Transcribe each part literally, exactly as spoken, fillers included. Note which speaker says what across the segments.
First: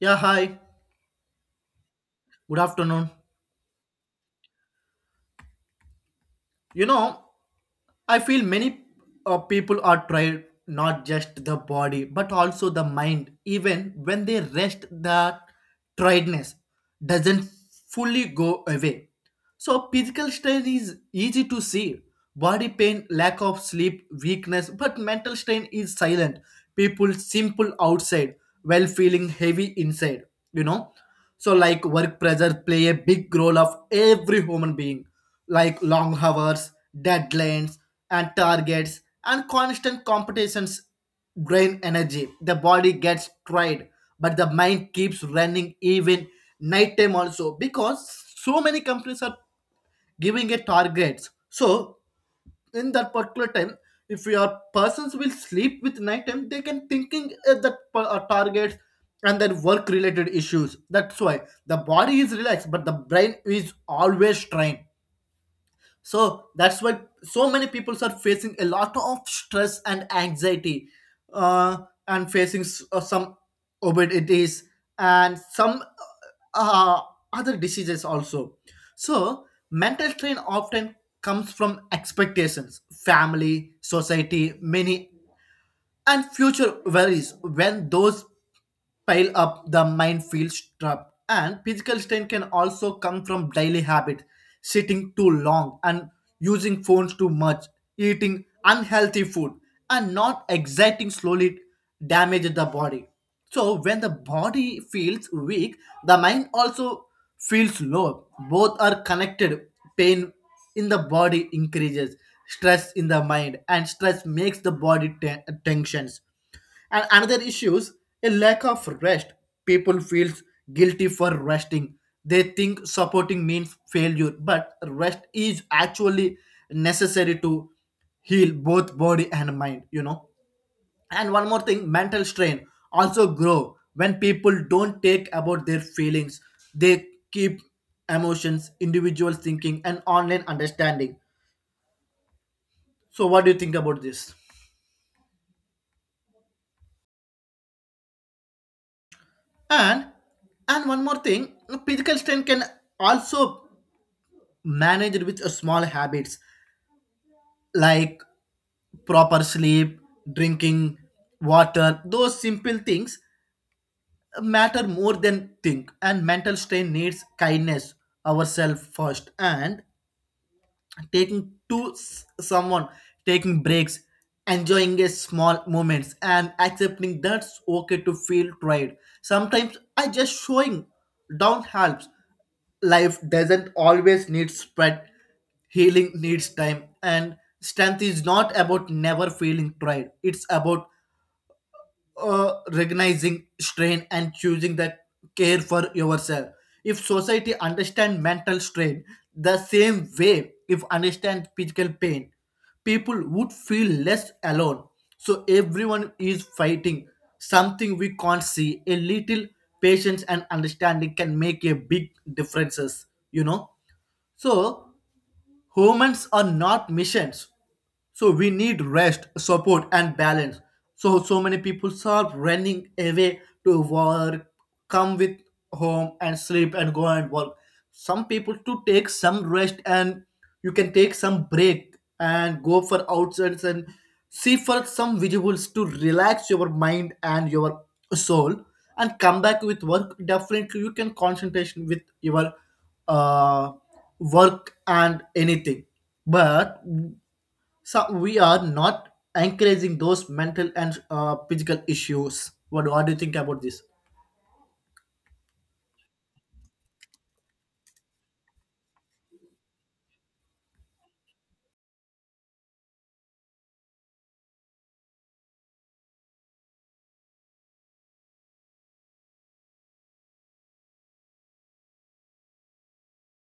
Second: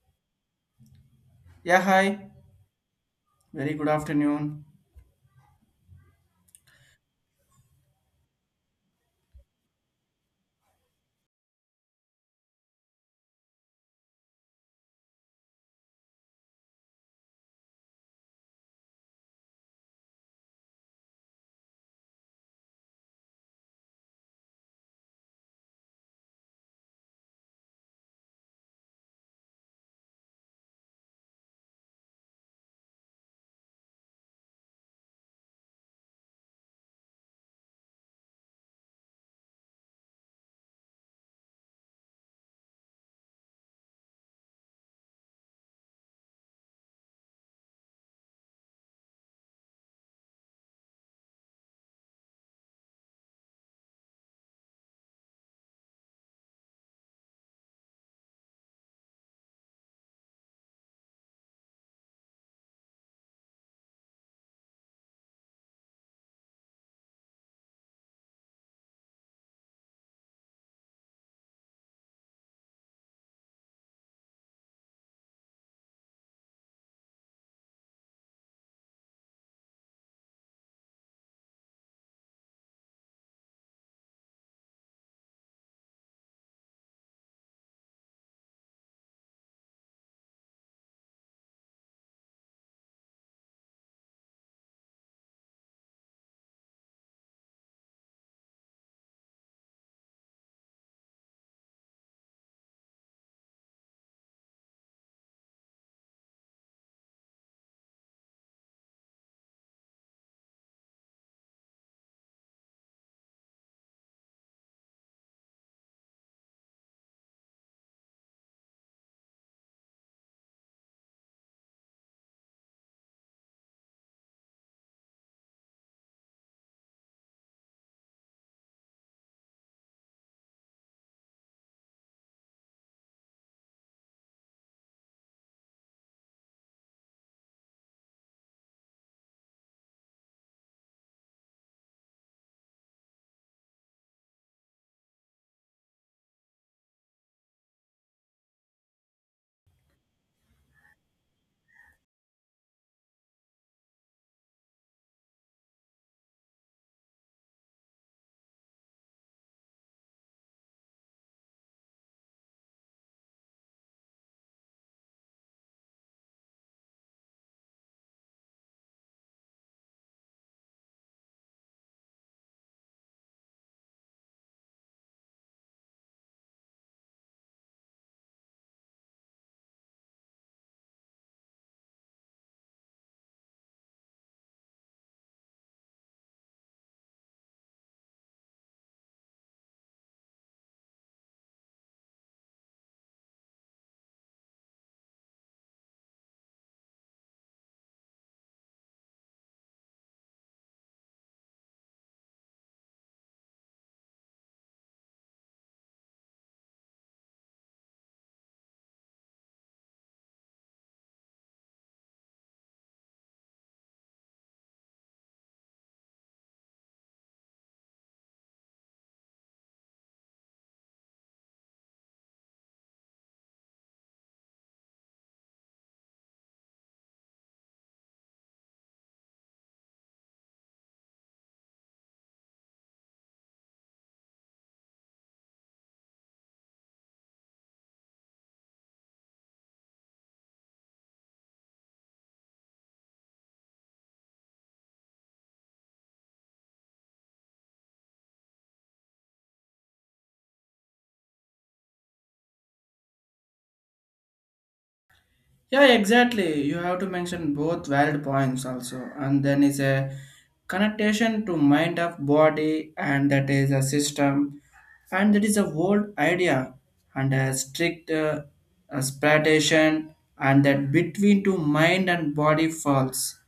Speaker 1: Yeah, hi.
Speaker 2: Yeah, hi.
Speaker 1: Good afternoon.
Speaker 2: Very good afternoon.
Speaker 1: You know, I feel many uh, people are tired, not just the body, but also the mind. Even when they rest, the tiredness doesn't fully go away. So, physical strain is easy to see. Body pain, lack of sleep, weakness, but mental strain is silent. People simple outside while feeling heavy inside, you know. So, like work pressure play a big role of every human being like long hours, deadlines, and targets, and constant competitions drain energy. The body gets tired, but the mind keeps running even nighttime also because so many companies are giving a targets. So in that particular time, if your persons will sleep with nighttime, they can thinking at the per- uh, targets and their work related issues. That's why the body is relaxed, but the brain is always strained, so that's why so many people are facing a lot of stress and anxiety uh, and facing s- uh, some obesities and some uh, uh, other diseases also. So mental strain often comes from expectations, family, society, many, and future worries. When those pile up, the mind feels trapped, and physical strain can also come from daily habit, sitting too long, and using phones too much, eating unhealthy food, and not exerting slowly damage the body. So when the body feels weak, the mind also feels low. Both are connected. Pain in the body increases stress in the mind, and stress makes the body ten- tensions and another issues, a lack of rest. People feels guilty for resting. They think supporting means failure, but rest is actually necessary to heal both body and mind, you know. And one more thing, mental strain also grow when people don't take about their feelings. They keep emotions individual thinking and online understanding. So what do you think about this? And and one more thing, physical strain can also managed with a small habits like proper sleep, drinking water. Those simple things matter more than think, and mental strain needs kindness ourselves first, and taking to s- someone, taking breaks, enjoying a small moments, and accepting that's okay to feel tired sometimes. I just showing down helps. Life doesn't always need spread. Healing needs time, and strength is not about never feeling tired. It's about uh, recognizing strain and choosing the care for yourself. If society understand mental strain the same way if understand physical pain, people would feel less alone. So everyone is fighting something we can't see. A little patience and understanding can make a big differences, you know. So humans are not machines, so we need rest, support, and balance. So so many people are running away to work, come with home and sleep and go and work. Some people to take some rest, and you can take some break and go for outsides and see for some visuals to relax your mind and your soul and come back with work. Definitely you can concentration with your uh, work and anything. But so we are not encouraging those mental and uh, physical issues. What, what do you think about this?
Speaker 2: Yeah, exactly. You have to mention both valid points also. And then is a connotation to mind of body, and that is a system, and that is a world idea, and a strict uh, aspiration, and that between two mind and body falls.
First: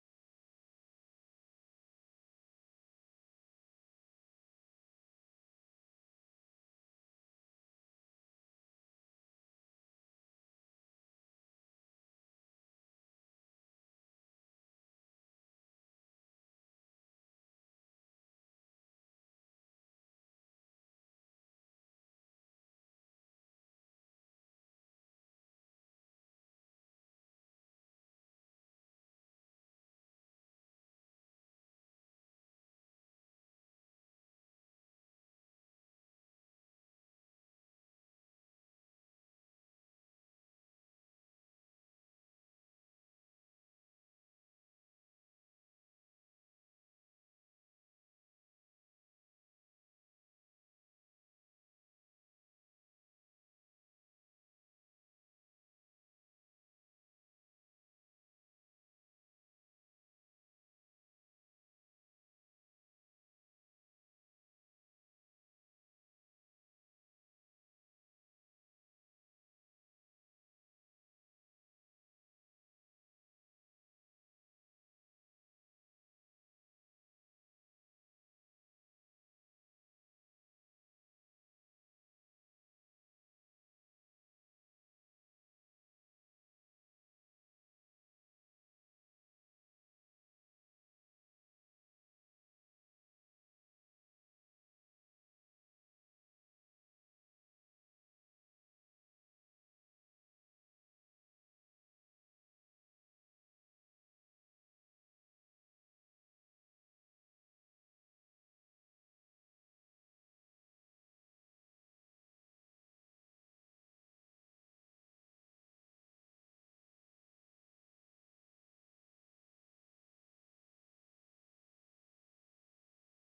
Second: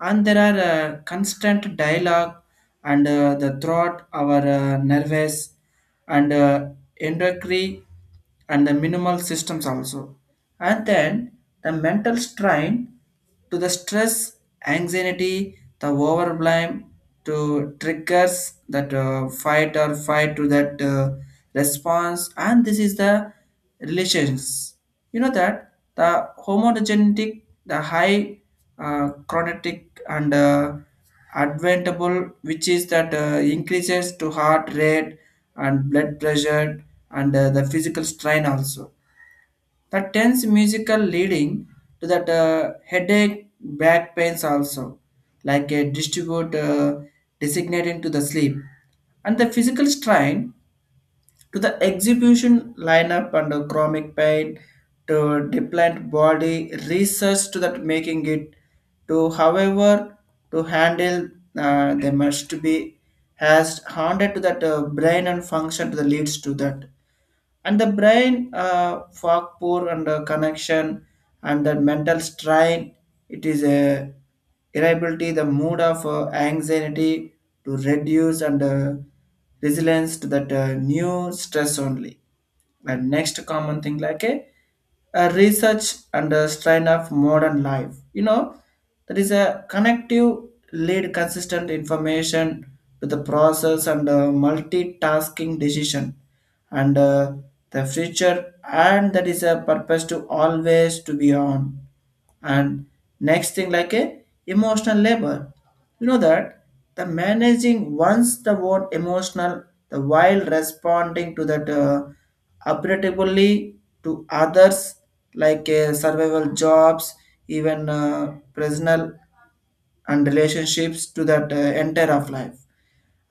Speaker 2: And there are uh, constant dialogue and uh, the throat, our uh, nervous and uh, endocrine and the minimal systems also. And then the mental strain to the stress, anxiety, the overblame to triggers that uh, fight or fight to that uh, response. And this is the relations. You know that the homogeneity, the high uh, chronotic and uh, adventable, which is that uh, increases to heart rate and blood pressure, and uh, the physical strain also, the tense musical leading to that uh, headache back pains also, like a distribute uh, designating to the sleep, and the physical strain to the exhibition lineup under chromic pain to deplant body research to that making it to however to handle, uh, they must be has handed to that uh, brain and function to the leads to that, and the brain uh, fog poor and uh, connection, and the mental strain, it is a irritability, the mood of uh, anxiety to reduce and uh, resilience to that uh, new stress only. And next common thing like a, a research and a strain of modern life, you know, that is a connective lead consistent information to the process and uh, multitasking decision and uh, the future, and that is a purpose to always to be on. And next thing like a emotional labor, you know, that the managing once the word emotional, the while responding to that uh, appropriately to others, like uh, survival jobs, even uh, personal and relationships to that uh, entire of life,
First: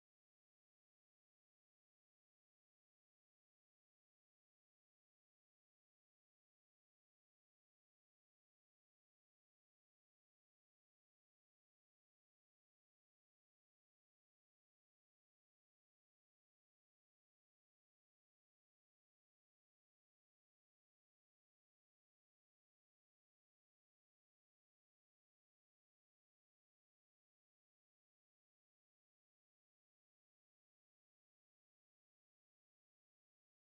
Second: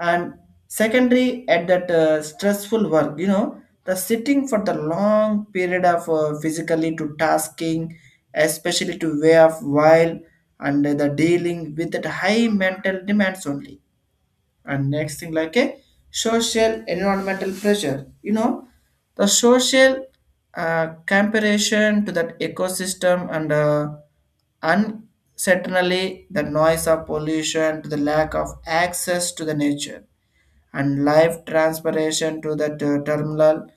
Speaker 2: and secondary at that uh, stressful work, you know, the sitting for the long period of uh, physically to tasking, especially to way of while, and the dealing with that high mental demands only. And next thing like a social environmental pressure, you know, the social uh, comparison to that ecosystem and uh, uncertainly the noise of pollution to the lack of access to the nature and live transpiration to that uh, terminal,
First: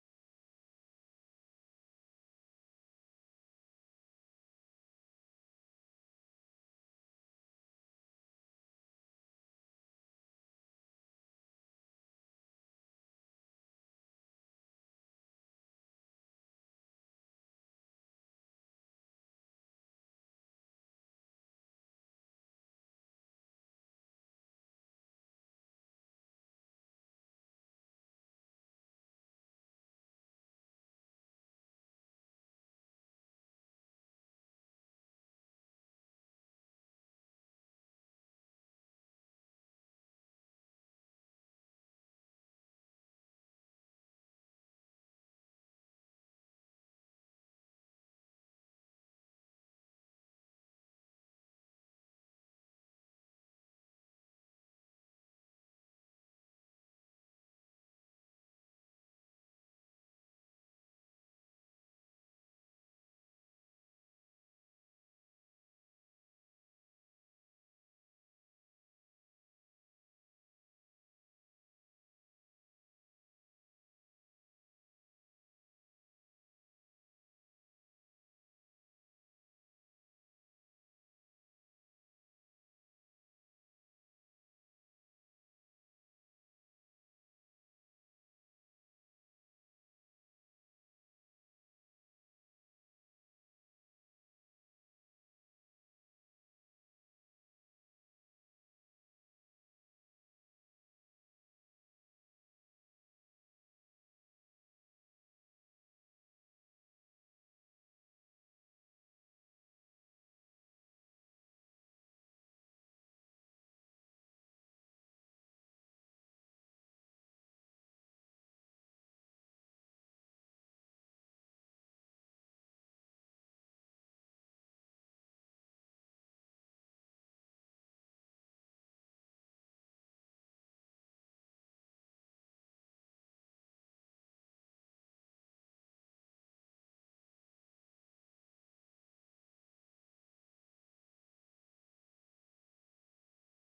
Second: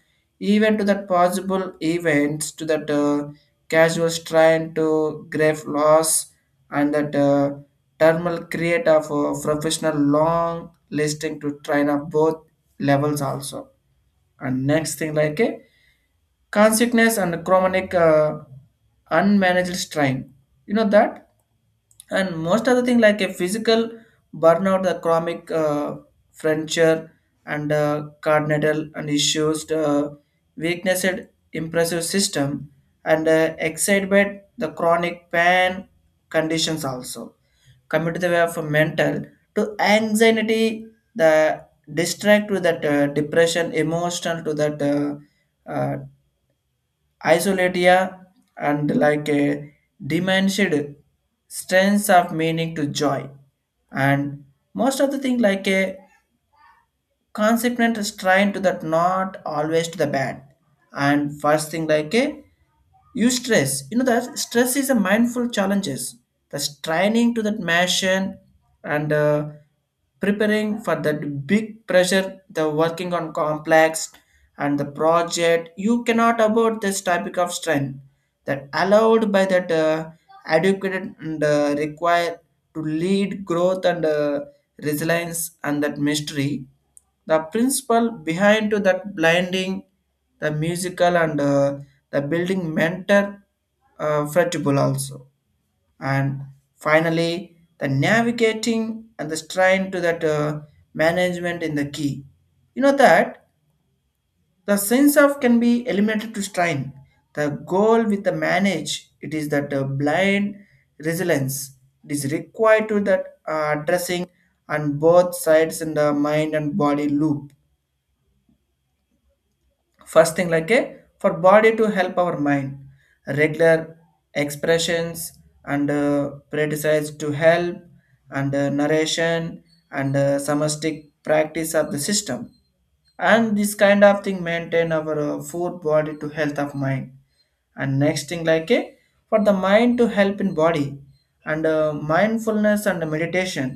Speaker 2: even to that possible events to that uh, casual strain to grave loss and that uh, terminal create of uh, professional long listing to train of both levels also. And next thing like a consciousness and chronic uh, unmanaged strain, you know that, and most of the thing like a physical burnout, the chronic uh, fracture and uh, cardinal and issues, uh, weakness, impressive system and uh, excitement, the chronic pain conditions also, coming to the way of mental to anxiety, the distract to that uh, depression emotional to that uh, uh, isolatia, and like a diminished strength of meaning to joy, and most of the thing like a consequent restraint to that not always to the bad. And first thing like a you stress, you know that stress is a mindful challenges, the straining to that machine and uh, preparing for that big pressure, the working on complex and the project you cannot about this topic of strength that allowed by that uh, adequate and uh, required to lead growth and uh, resilience and that mystery, the principle behind to that blinding the musical and uh, the building mentor uh, flexible also. And finally the navigating and the strain to that uh, management in the key, you know that the sense of can be eliminated to strain. The goal with the manage it is that the blind resilience, it is required to that uh, addressing on both sides in the mind and body loop. First thing like a for body to help our mind, regular expressions and uh, prioritize to help and uh, narration and uh, somatic practice of the system, and this kind of thing maintain our uh, food body to health of mind. And next thing like a for the mind to help in body and uh, mindfulness and meditation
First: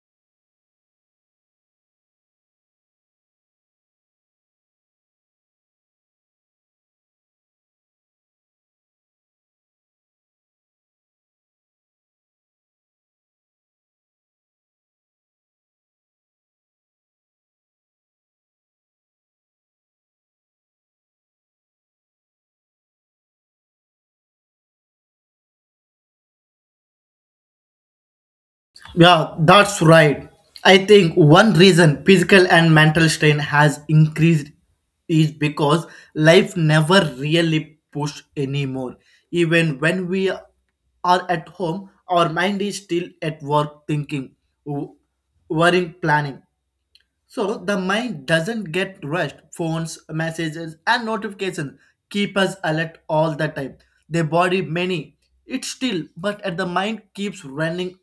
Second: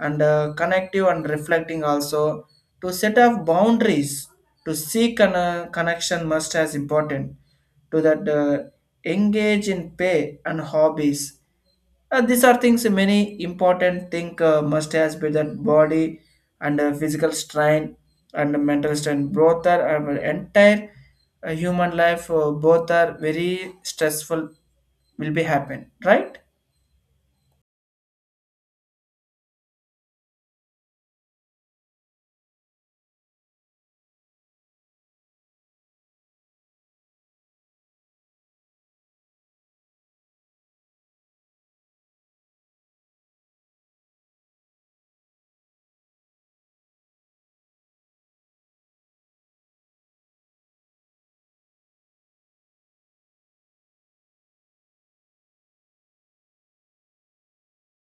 Speaker 2: and uh, connective and reflecting also, to set up boundaries, to seek a connection must as important to that uh, engage in pay and hobbies. Uh, these are things many important thing uh, must has be that body and uh, physical strain and mental strain, both are our entire uh, human life, uh, both are very stressful, will be happen, right?
Speaker 1: Yeah, that's right. I think one reason physical and mental strain has increased is because life never really pushed anymore. Even when we are at home, our mind is still at work, thinking, w- worrying, planning. So the mind doesn't get rushed. Phones, messages, and notifications keep us alert all the time. The body many. It's still, but at the mind keeps running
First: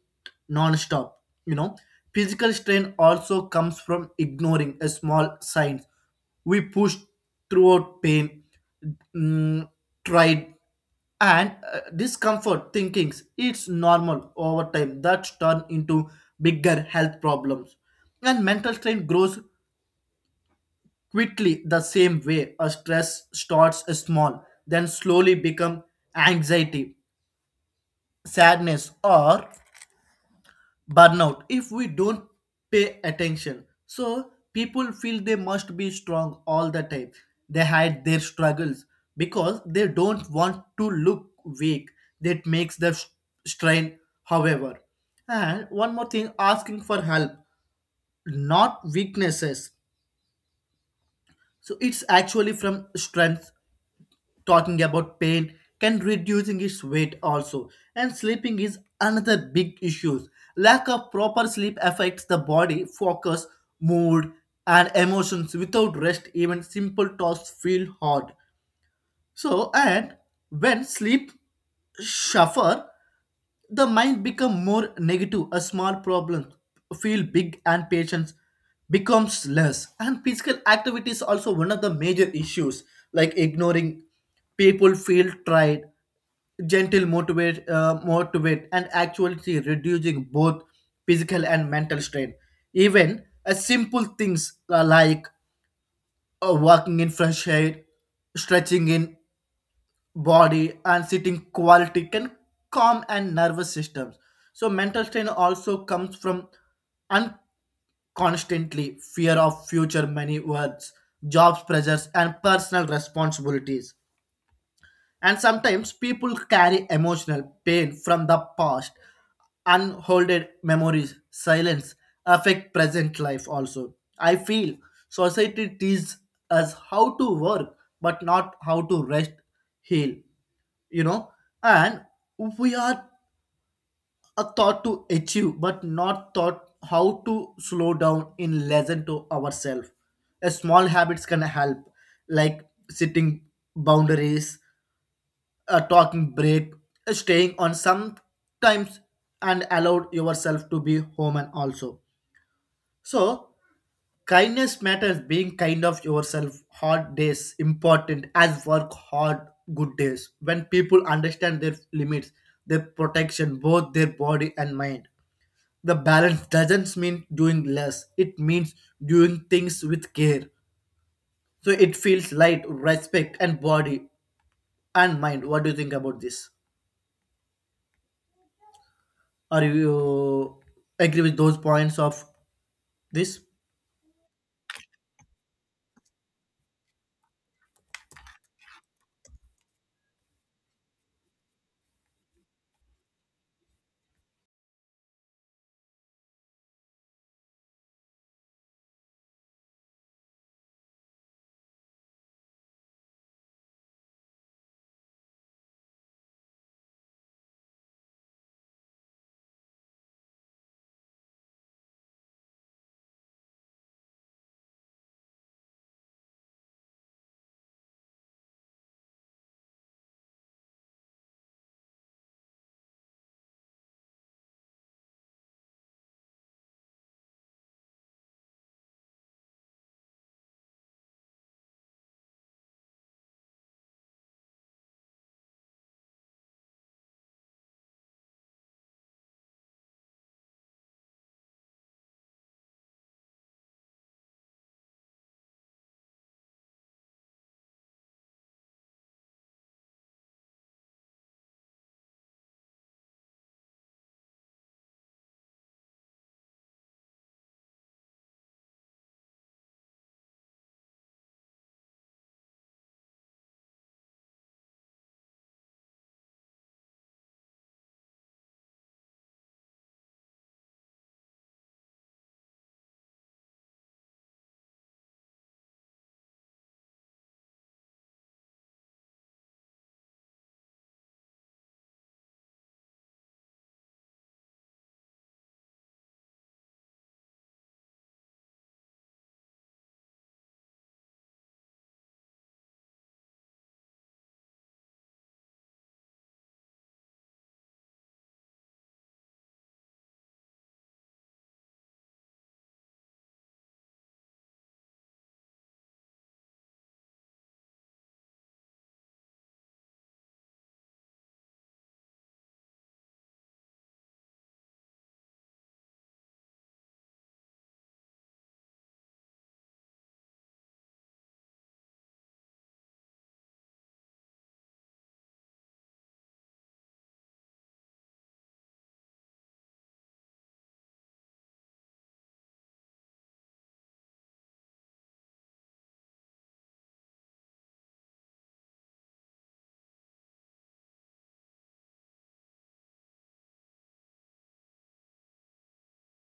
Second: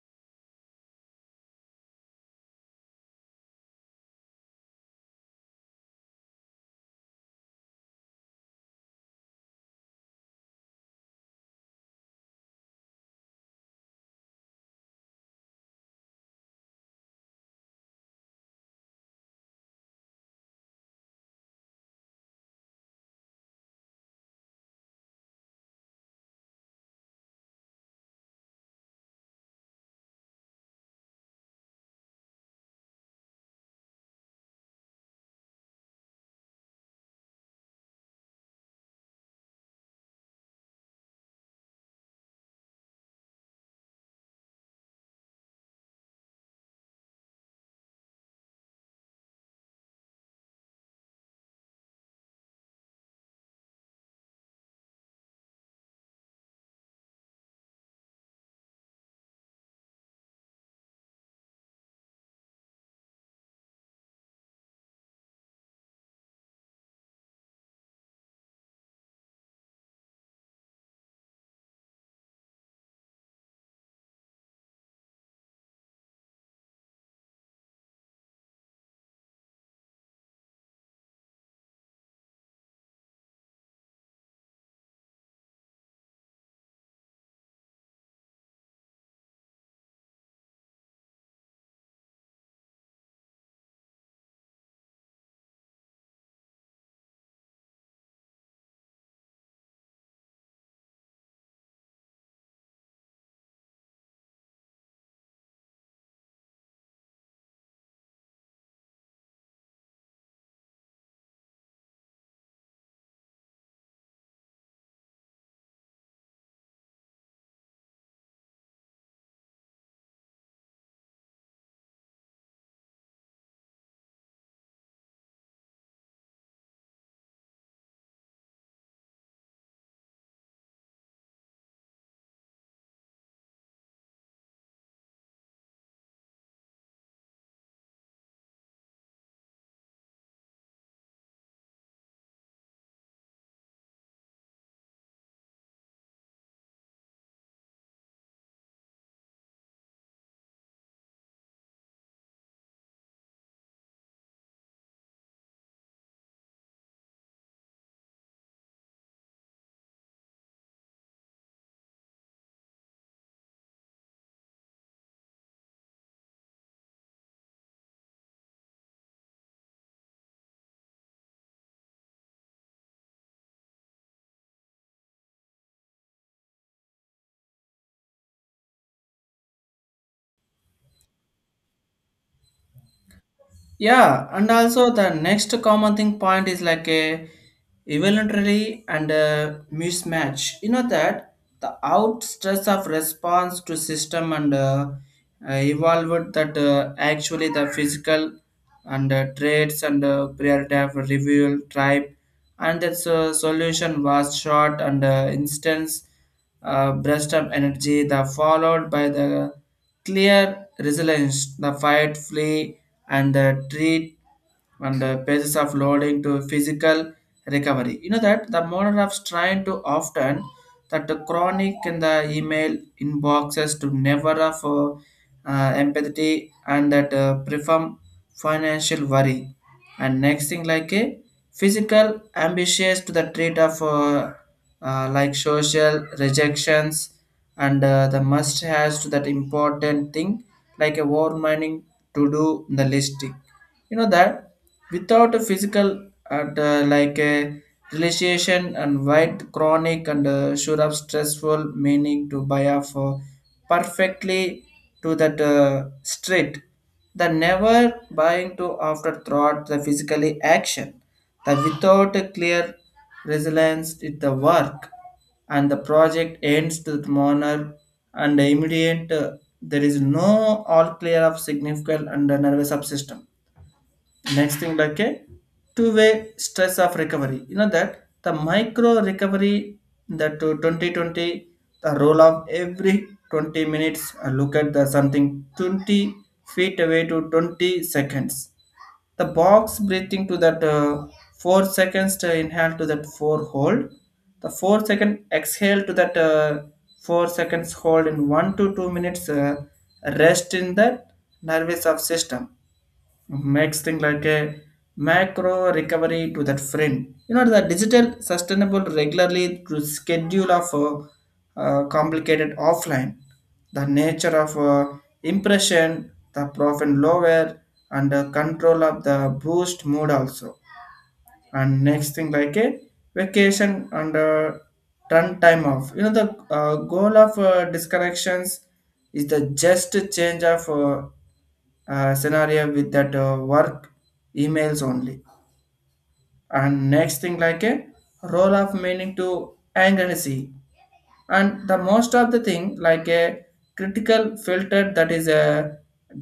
Speaker 1: non-stop. You know, physical strain also comes from ignoring a small signs. We push throughout pain, mm, tried and uh, discomfort thinkings it's normal over time that turn into bigger health problems, and mental strain grows quickly the same way. A stress starts small, then slowly become anxiety, sadness, or burnout if we don't pay attention. So people feel they must be strong all the time. They hide their struggles because they don't want to look weak. That makes the s- strain, however. And one more thing, asking for help, not weaknesses. So it's actually from strength. Talking about pain can reducing its weight also. And sleeping is another big issue. Lack of proper sleep affects the body, focus, mood, and emotions. Without rest, even simple tasks feel hard. So, and when sleep suffer, the mind become more negative. A small problem feel big, and patience becomes less. And physical activity is also one of the major issues, like ignoring people feel tried, gentle motivate, uh, motivate, and actually reducing both physical and mental strain. Even a simple things uh, like uh, walking in fresh air, stretching in body, and sitting quality can calm and nervous systems. So mental strain also comes from unconstantly fear of future, many words, jobs, pressures, and personal responsibilities. And sometimes people carry emotional pain from the past, unholded memories, silence affect present life also. I feel society teaches us how to work, but not how to rest, heal, you know. And we are a thought to achieve, but not thought how to slow down in lesson to ourselves. A small habits can help, like setting boundaries, a talking break, a staying on sometimes, and allowed yourself to be human also. So kindness matters, being kind of yourself. Hard days important as work hard good days. When people understand their limits, their protection, both their body and mind. The balance doesn't mean doing less. It means doing things with care. So it feels light, respect and body and mind. What do you think about this? Are you agree with those points of this?
Speaker 2: Yeah, and also the next common thing point is like a evolutionary and a mismatch. You know that the out stress of response to system and uh, uh, evolved that uh, actually the physical and uh, traits and uh, priority of reveal tribe, and its uh, solution was short and uh, instance uh, burst of energy, the followed by the clear resilience, the fight, flee, and the treat, and the basis of loading to physical recovery. You know that the model of trying to often, that the chronic in the email inboxes to never of uh, uh, empathy and that uh, perform financial worry. And next thing like a physical ambitious to the trait of uh, uh, like social rejections and uh, the must has to that important thing, like a war mining to do in the listing, you know that without a physical and uh, like a relaxation and white chronic and uh, sure of stressful meaning to buy off for perfectly to that uh, street, the never buying to after thought, the physically action, the without a clear resilience it the work and the project ends to the manner and immediate, uh, there is no all clear of significant and the nervous subsystem. Next thing like a two-way stress of recovery, you know that the micro recovery, that to twenty twenty, the role of every twenty minutes uh, look at the something twenty feet away to twenty seconds, the box breathing to that uh, four seconds to inhale, to that four hold, the four second exhale to that uh, four seconds hold, in one to two minutes uh, rest in the nervous of system. Makes thing like a macro recovery to that friend. You know, the digital sustainable regularly to schedule of uh, uh, complicated offline, the nature of uh, impression, the profit lower and uh, control of the boost mood also. And next thing like a vacation and uh, turn time off. You know, the uh, goal of uh, disconnections is the just change of uh, uh, scenario with that uh, work emails only. And next thing like a role of meaning to anxiety and the most of the thing like a critical filter that is a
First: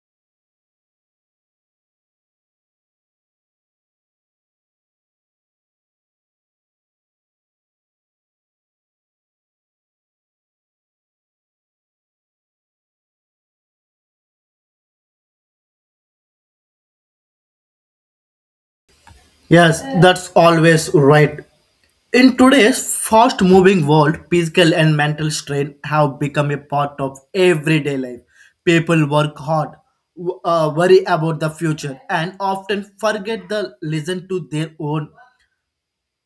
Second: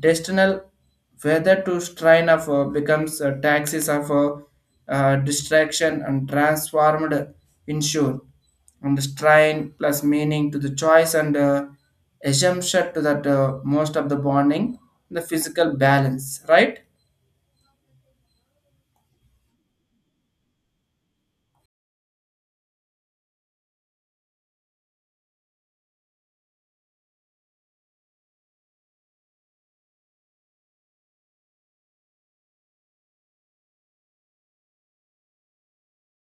Speaker 2: destinal, whether to strain of uh, becomes uh, taxes of uh, uh, distraction and transformed insure, and the strain plus meaning to the choice and uh, assumption to that uh, most of the bonding the physical balance, right?
Speaker 1: Yes, that's always right. In today's fast moving world, physical and mental strain have become a part of everyday life. People work hard, w- uh, worry about the future, and often forget to listen to their own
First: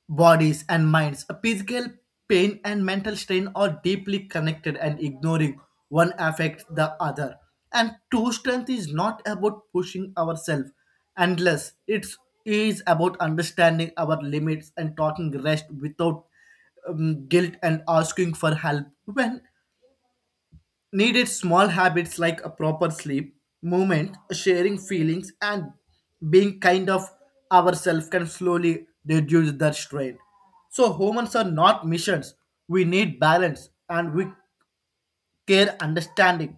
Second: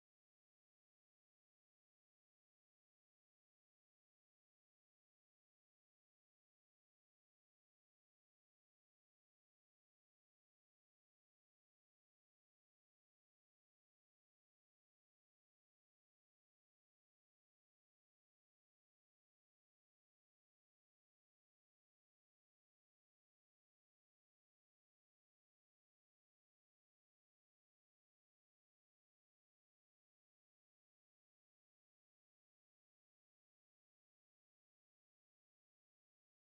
Speaker 1: bodies and minds. A physical pain and mental strain are deeply connected, and ignoring one affects the other. And true strength is not about pushing ourselves endless. It's about understanding our limits and talking rest without um, guilt, and asking for help when needed. Small habits like a proper sleep, movement, sharing feelings, and being kind of ourselves can slowly reduce that strain. So humans are not missions. We need balance and we care understanding.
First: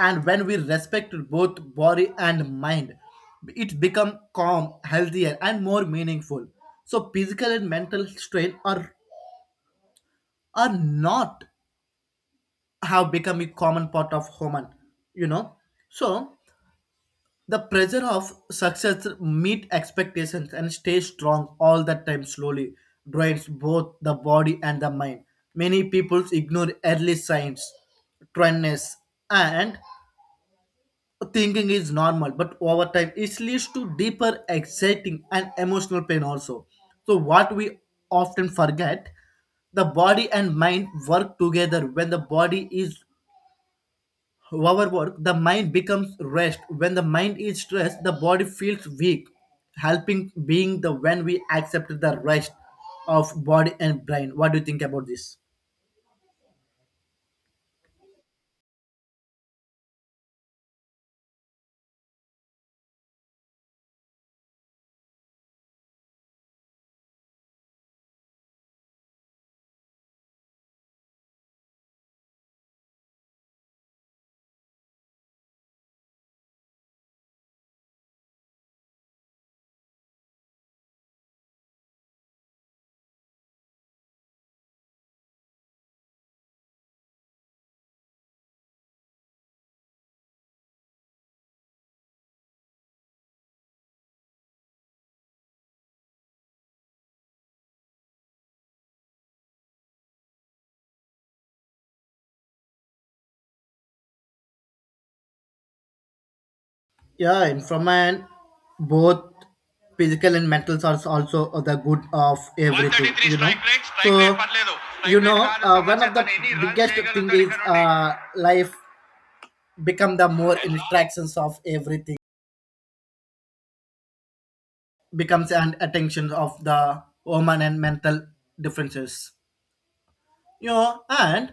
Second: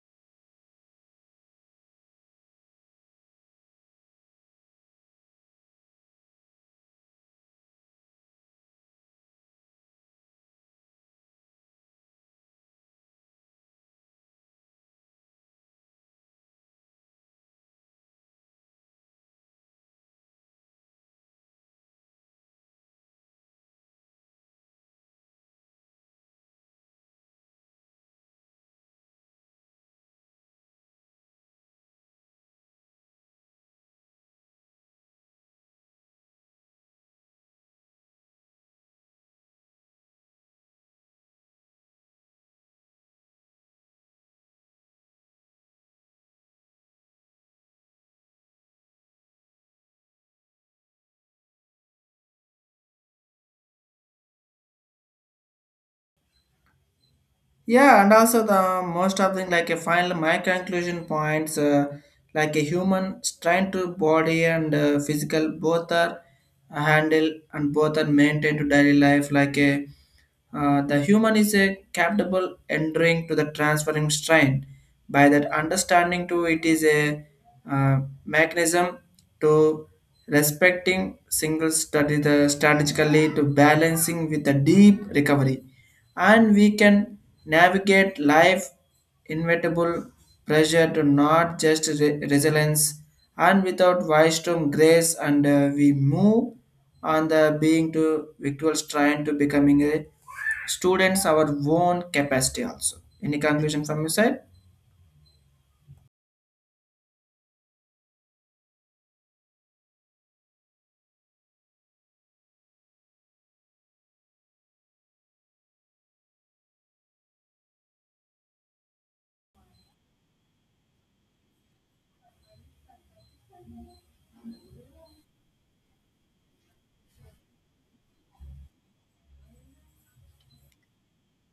Speaker 1: And when we respect both body and mind, it become calm, healthier, and more meaningful. So physical and mental strain are are not have become a common part of human, you know. So the pressure of success, meet expectations, and stay strong all the time slowly drains both the body and the mind. Many people ignore early signs, trendness, and thinking is normal, but over time it leads to deeper, exciting, and emotional pain also. So what we often forget, the body and mind work together. When the body is overwork, the mind becomes rest. When the mind is stressed, the body feels weak, helping being the when we accept the rest of body and brain. What do you think about this?
Speaker 2: Yeah, and also the most of the like a final my conclusion points, uh, like a human trying to body and uh, physical, both are handle and both are maintained to daily life, like a uh, the human is a capable entering to the transferring strain. By that understanding, too, it is a uh, mechanism to respecting single study the strategically to balancing with the deep recovery, and we can navigate life inevitable pressure to not just re- resilience and without wisdom grace, and uh, we move on the being to victuals trying to becoming a students our own capacity also. Any conclusion from your side?
Speaker 1: Yeah, and from my end, both physical and mental are also the good of everything, you know. So, you know, uh, one of the biggest thing is ఇక్కడ uh, life become the more interactions of everything, becomes an attention of the woman and mental differences. You know, and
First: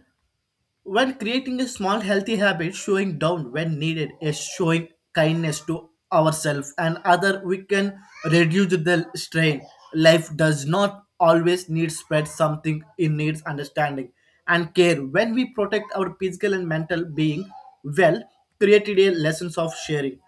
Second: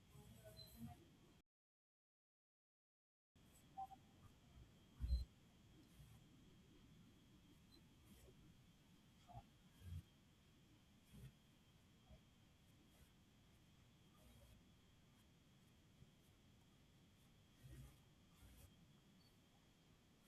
Speaker 1: when creating a small healthy habit, showing down when needed is showing kindness to ourselves and other, we can reduce the strain. Life does not always need spread something. It needs understanding and care. When we protect our physical and mental being, well, created a lessons of sharing